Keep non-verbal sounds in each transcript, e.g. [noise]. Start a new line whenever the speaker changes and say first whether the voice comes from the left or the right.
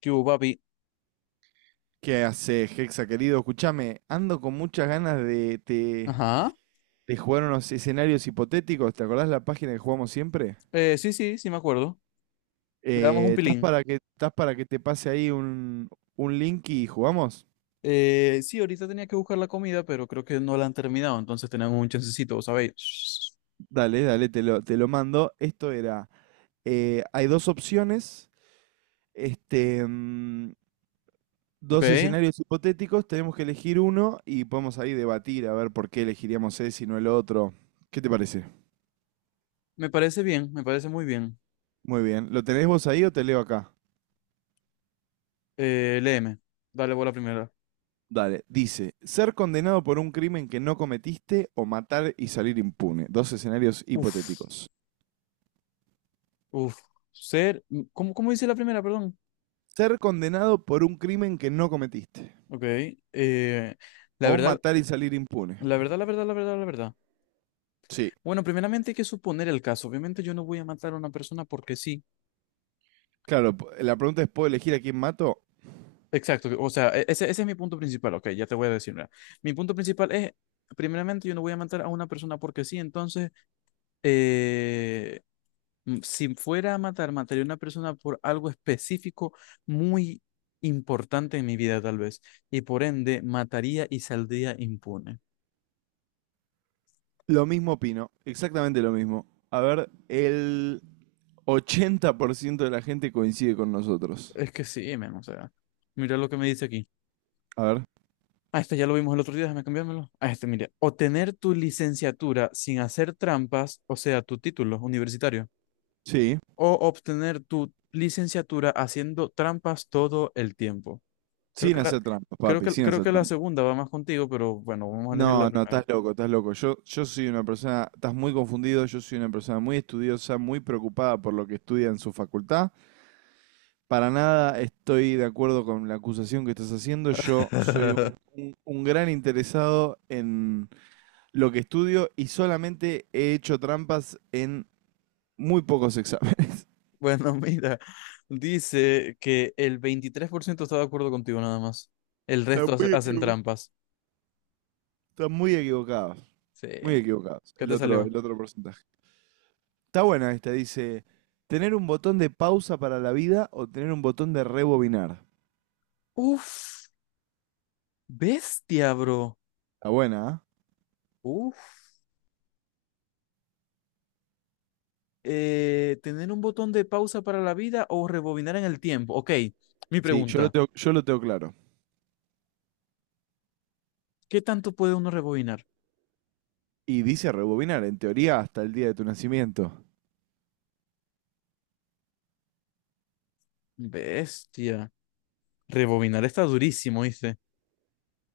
left: ¿Qué hubo, papi?
right: ¿Qué haces, Hexa, querido? Escuchame, ando con muchas ganas de, te
left: Ajá.
right: de jugar unos escenarios hipotéticos. ¿Te acordás la página que jugamos siempre?
left: Sí, sí, sí me acuerdo. Le damos un
right: ¿estás
left: pilín.
right: para que, estás para que te pase ahí un link y jugamos?
left: Sí, ahorita tenía que buscar la comida, pero creo que no la han terminado, entonces tenemos un chancecito, ¿sabéis?
right: Dale, dale, te lo mando. Esto era, hay dos opciones, este, mm, dos
left: Ok.
right: escenarios hipotéticos, tenemos que elegir uno y podemos ahí debatir a ver por qué elegiríamos ese y no el otro. ¿Qué te parece?
left: Me parece bien, me parece muy bien.
right: Muy bien, ¿lo tenés vos ahí o te leo acá?
left: Léeme. Dale vos la primera.
right: Dale, dice, ser condenado por un crimen que no cometiste o matar y salir impune. Dos escenarios
left: Uf,
right: hipotéticos.
left: uf. ¿Cómo dice la primera, perdón?
right: Ser condenado por un crimen que no cometiste
left: Ok. eh, la
right: o
left: verdad,
right: matar y salir impune.
left: la verdad, la verdad, la verdad, la verdad.
right: Sí,
left: Bueno, primeramente hay que suponer el caso. Obviamente yo no voy a matar a una persona porque sí.
right: claro, p- la pregunta es, ¿puedo elegir a quién mato?
left: Exacto, o sea, ese es mi punto principal, ok, ya te voy a decir, mira. Mi punto principal es, primeramente, yo no voy a matar a una persona porque sí, entonces, eh, si fuera a matar, mataría a una persona por algo específico muy importante en mi vida, tal vez, y por ende, mataría y saldría impune.
right: Lo mismo opino, exactamente lo mismo. A ver, el 80% de la gente coincide con nosotros.
left: Es que sí, men, o sea, mira lo que me dice aquí.
right: A ver,
left: Ah, este ya lo vimos el otro día, déjame cambiármelo. Ah, este, mire, obtener tu licenciatura sin hacer trampas, o sea, tu título universitario
right: sí,
left: o obtener tu licenciatura haciendo trampas todo el tiempo. Creo
right: sin
left: que la,
right: hacer trampas,
left: creo
right: papi,
left: que,
right: sin
left: creo
right: hacer
left: que la
right: trampas.
left: segunda va más contigo, pero bueno, vamos a elegir la
right: No, no,
left: primera.
right: estás loco, estás loco. Yo soy una persona, estás muy confundido, yo soy una persona muy estudiosa, muy preocupada por lo que estudia en su facultad. Para nada estoy de acuerdo con la acusación que estás haciendo. Yo soy
left: [laughs]
right: un gran interesado en lo que estudio y solamente he hecho trampas en muy pocos exámenes. [laughs]
left: Bueno, mira, dice que el 23% está de acuerdo contigo nada más. El
right: Estás
left: resto
right: muy
left: hacen
right: equivo-
left: trampas.
right: estás muy equivocados,
left: Sí.
right: muy equivocados.
left: ¿Qué te salió?
right: El otro porcentaje. Está buena esta, dice, ¿tener un botón de pausa para la vida o tener un botón de rebobinar?
left: Uf, bestia, bro.
right: Está buena, ¿ah?
left: Uf. ¿Tener un botón de pausa para la vida o rebobinar en el tiempo? Ok, mi
right: Sí.
left: pregunta,
right: Yo lo tengo claro.
left: ¿qué tanto puede uno rebobinar?
right: Y dice rebobinar, en teoría, hasta el día de tu nacimiento.
left: Bestia. Rebobinar está durísimo, dice.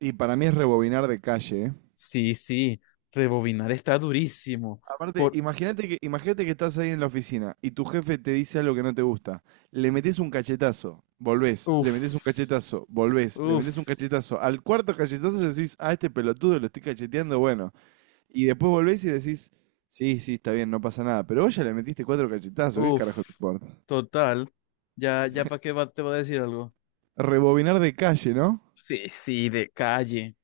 right: Y para mí es rebobinar de calle, ¿eh?
left: Sí, sí. Rebobinar está durísimo.
right: Aparte,
left: Por.
right: imagínate que estás ahí en la oficina y tu jefe te dice algo que no te gusta. Le metes un cachetazo, volvés, le metes un
left: Uf.
right: cachetazo, volvés, le
left: Uf.
right: metes un cachetazo. Al cuarto cachetazo decís, ah, este pelotudo lo estoy cacheteando, bueno. Y después volvés y decís, sí, sí, está bien, no pasa nada. Pero vos ya le metiste cuatro cachetazos, ¿qué carajo te
left: Uf.
right: importa?
left: Total. Ya, ya para te va a decir algo.
right: Rebobinar de calle, ¿no?
left: Sí, sí, de calle.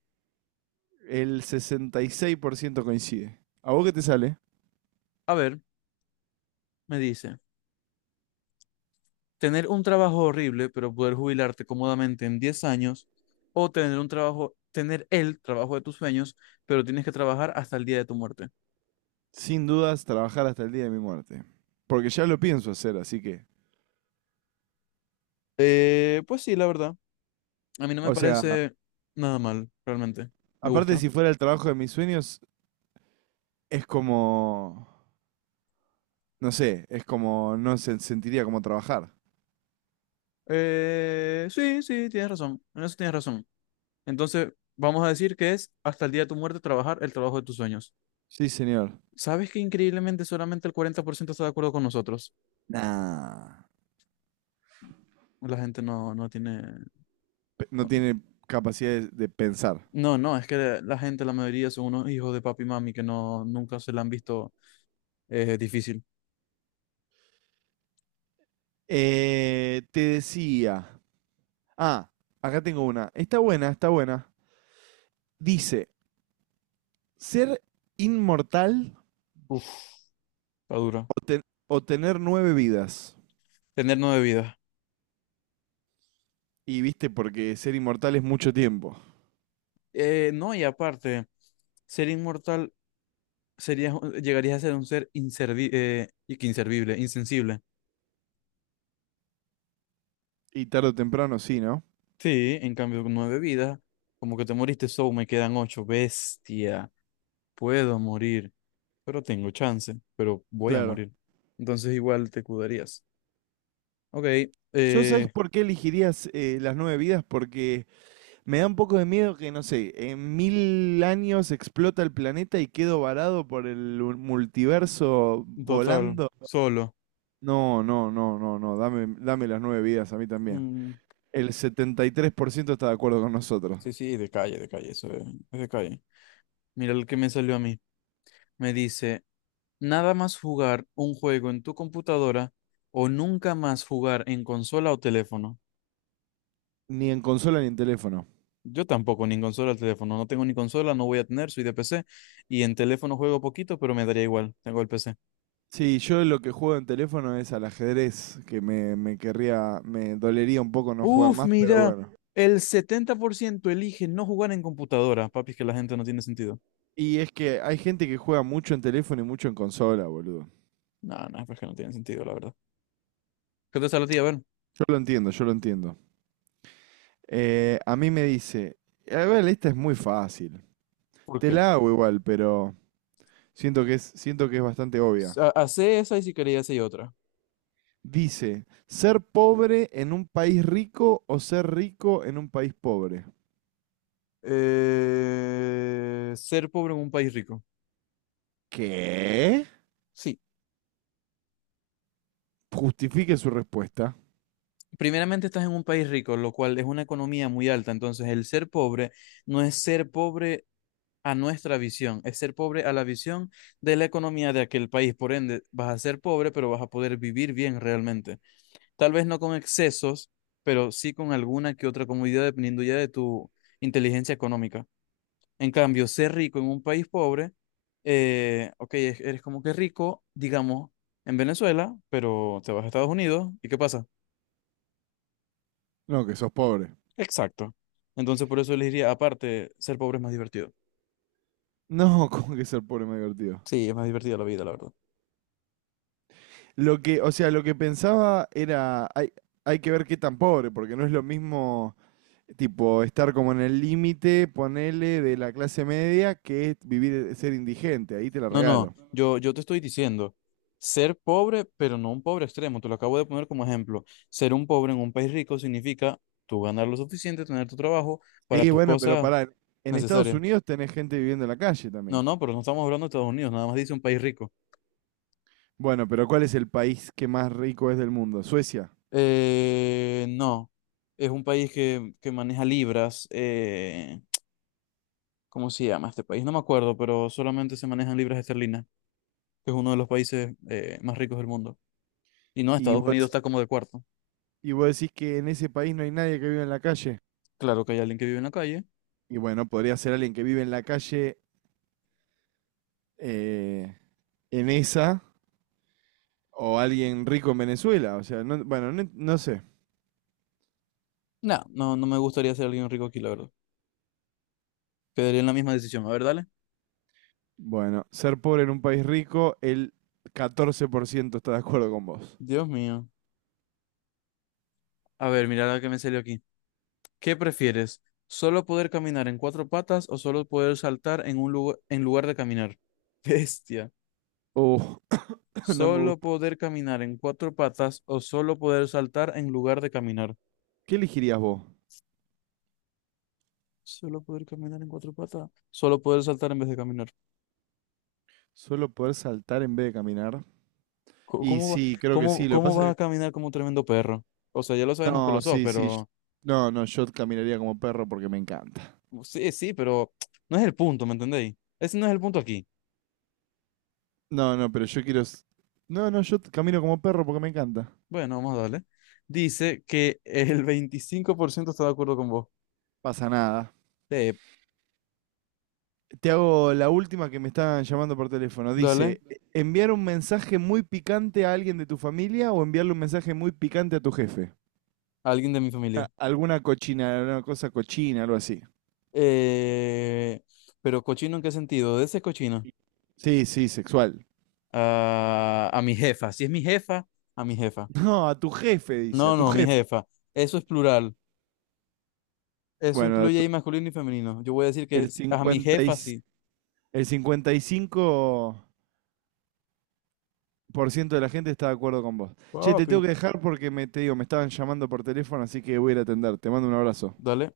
right: El 66% coincide. ¿A vos qué te sale?
left: A ver, me dice. Tener un trabajo horrible, pero poder jubilarte cómodamente en 10 años. O tener el trabajo de tus sueños, pero tienes que trabajar hasta el día de tu muerte.
right: Sin dudas, trabajar hasta el día de mi muerte. Porque ya lo pienso hacer, así que.
left: Pues sí, la verdad. A mí no me
right: O sea,
left: parece nada mal, realmente. Me
right: aparte,
left: gusta.
right: si fuera el trabajo de mis sueños, es como. No sé, es como. No se sentiría como trabajar.
left: Sí, sí, tienes razón. En eso tienes razón. Entonces, vamos a decir que es hasta el día de tu muerte trabajar el trabajo de tus sueños.
right: Sí, señor.
left: ¿Sabes que increíblemente solamente el 40% está de acuerdo con nosotros?
right: Nah.
left: La gente no, no tiene...
right: Pe- No tiene capacidad de pensar.
left: No, no, es que la gente, la mayoría son unos hijos de papi y mami que no, nunca se la han visto difícil.
right: Te decía. Ah, acá tengo una. Está buena, está buena. Dice, ¿ser inmortal
left: Uf, está dura.
right: o, ten- o tener nueve vidas?
left: Tener nueve vidas.
right: Y viste, porque ser inmortal es mucho tiempo.
left: No, y aparte, ser inmortal serías, llegarías a ser un ser inservi y que inservible, insensible.
right: Y tarde o temprano sí, ¿no?
left: Sí, en cambio, con nueve vidas, como que te moriste, so me quedan ocho. Bestia, puedo morir, pero tengo chance, pero voy a
right: Claro.
left: morir. Entonces, igual te cuidarías. Ok,
right: Yo sabes
left: eh,
right: por qué elegirías las nueve vidas, porque me da un poco de miedo que, no sé, en mil años explota el planeta y quedo varado por el u- multiverso
left: total,
right: volando.
left: solo.
right: No, no, no, no, no, dame, dame las nueve vidas a mí también.
left: Mm,
right: El 73% está de acuerdo con nosotros.
left: sí, sí, de calle, eso es de calle. Mira el que me salió a mí. Me dice. Nada más jugar un juego en tu computadora o nunca más jugar en consola o teléfono.
right: Ni en consola ni en teléfono.
left: Yo tampoco, ni en consola el teléfono. No tengo ni consola, no voy a tener, soy de PC. Y en teléfono juego poquito, pero me daría igual. Tengo el PC.
right: Sí, yo lo que juego en teléfono es al ajedrez, que me querría, me dolería un poco no jugar
left: Uf,
right: más, pero
left: mira,
right: bueno.
left: el 70% elige no jugar en computadora. Papi, es que la gente no tiene sentido.
right: Y es que hay gente que juega mucho en teléfono y mucho en consola, boludo.
left: No, no, es que no tiene sentido, la verdad. ¿Qué te sale a ti? A ver,
right: Yo lo entiendo, yo lo entiendo. A mí me dice, a ver, esta es muy fácil.
left: ¿por
right: Te
left: qué?
right: la hago igual, pero siento que es bastante obvia.
left: Hacé esa y si quería hacer otra.
right: Dice, ¿ser pobre en un país rico o ser rico en un país pobre?
left: Ser pobre en un país rico.
right: ¿Qué?
left: Sí.
right: Justifique su respuesta.
left: Primeramente estás en un país rico, lo cual es una economía muy alta. Entonces, el ser pobre no es ser pobre a nuestra visión, es ser pobre a la visión de la economía de aquel país. Por ende, vas a ser pobre, pero vas a poder vivir bien realmente. Tal vez no con excesos, pero sí con alguna que otra comodidad dependiendo ya de tu inteligencia económica. En cambio, ser rico en un país pobre, ok, eres como que rico, digamos, en Venezuela, pero te vas a Estados Unidos, ¿y qué pasa?
right: No, que sos pobre.
left: Exacto. Entonces, por eso les diría, aparte, ser pobre es más divertido.
right: No, [laughs] ¿cómo que ser pobre me divertido?
left: Sí, es más divertida la vida, la verdad.
right: Lo que, o sea, lo que pensaba era, hay que ver qué tan pobre, porque no es lo mismo, tipo, estar como en el límite, ponele, de la clase media, que es vivir, ser indigente, ahí te la
left: No, no,
right: regalo.
left: yo te estoy diciendo, ser pobre, pero no un pobre extremo, te lo acabo de poner como ejemplo. Ser un pobre en un país rico significa tú ganar lo suficiente, tener tu trabajo para
right: Y
left: tus
right: bueno, pero
left: cosas
right: pará, en Estados
left: necesarias.
right: Unidos tenés gente viviendo en la calle
left: No,
right: también.
left: no, pero no estamos hablando de Estados Unidos, nada más dice un país rico.
right: Bueno, pero ¿cuál es el país que más rico es del mundo? Suecia.
left: No, es un país que maneja libras, ¿cómo se llama este país? No me acuerdo, pero solamente se manejan libras esterlinas, que es uno de los países más ricos del mundo. Y no,
right: Y
left: Estados
right: vos,
left: Unidos está como de cuarto.
right: y vos decís que en ese país no hay nadie que vive en la calle.
left: Claro que hay alguien que vive en la calle.
right: Y bueno, podría ser alguien que vive en la calle eh, en esa o alguien rico en Venezuela. O sea, no, bueno, no, no sé.
left: No, no, no me gustaría ser alguien rico aquí, la verdad. Quedaría en la misma decisión. A ver, dale.
right: Bueno, ser pobre en un país rico, el 14% está de acuerdo con vos.
left: Dios mío. A ver, mira la que me salió aquí. ¿Qué prefieres? ¿Solo poder caminar en cuatro patas o solo poder saltar en un lugar, en lugar de caminar? [laughs] Bestia.
right: Uh, [laughs] [coughs] no me
left: ¿Solo
right: gusta.
left: poder caminar en cuatro patas o solo poder saltar en lugar de caminar?
right: ¿Qué elegirías vos?
left: Solo poder caminar en cuatro patas. Solo poder saltar en vez de caminar.
right: ¿Solo poder saltar en vez de caminar?
left: Co-
right: Y
left: ¿Cómo va-
right: sí, creo que
left: cómo,
right: sí. Lo que
left: cómo
right: pasa
left: vas a
right: que...
left: caminar como un tremendo perro? O sea, ya lo sabemos que lo
right: No,
left: sos,
right: sí, sí. Yo-
left: pero
right: no, no, yo caminaría como perro porque me encanta.
left: sí, sí, pero no es el punto, ¿me entendéis? Ese no es el punto aquí.
right: No, no, pero yo quiero... s- no, no, yo t- camino como perro porque me encanta.
left: Bueno, vamos a darle. Dice que el 25% está de acuerdo con vos.
right: Pasa nada.
left: Eh,
right: Te hago la última que me están llamando por teléfono.
left: Dale,
right: Dice, "E- ¿enviar un mensaje muy picante a alguien de tu familia o enviarle un mensaje muy picante a tu jefe? [laughs]
left: alguien de mi
right: A-
left: familia.
right: Alguna cochina, una cosa cochina, algo así.
left: Eh, pero cochino, ¿en qué sentido? De ese cochino.
right: Sí, sí, sexual.
left: A mi jefa. Si es mi jefa, a mi jefa.
right: No, a tu jefe, dice, a
left: No,
right: tu
left: no, mi
right: jefe.
left: jefa. Eso es plural. Eso
right: Bueno, a
left: incluye
right: tu-
left: ahí masculino y femenino. Yo voy a decir que
right: el
left: sí, a mi
right: 50 y
left: jefa sí.
right: el cincuenta y cinco por ciento de la gente está de acuerdo con vos. Che, te
left: Papi,
right: tengo que dejar porque me, te digo, me estaban llamando por teléfono, así que voy a ir a atender. Te mando un abrazo.
left: dale.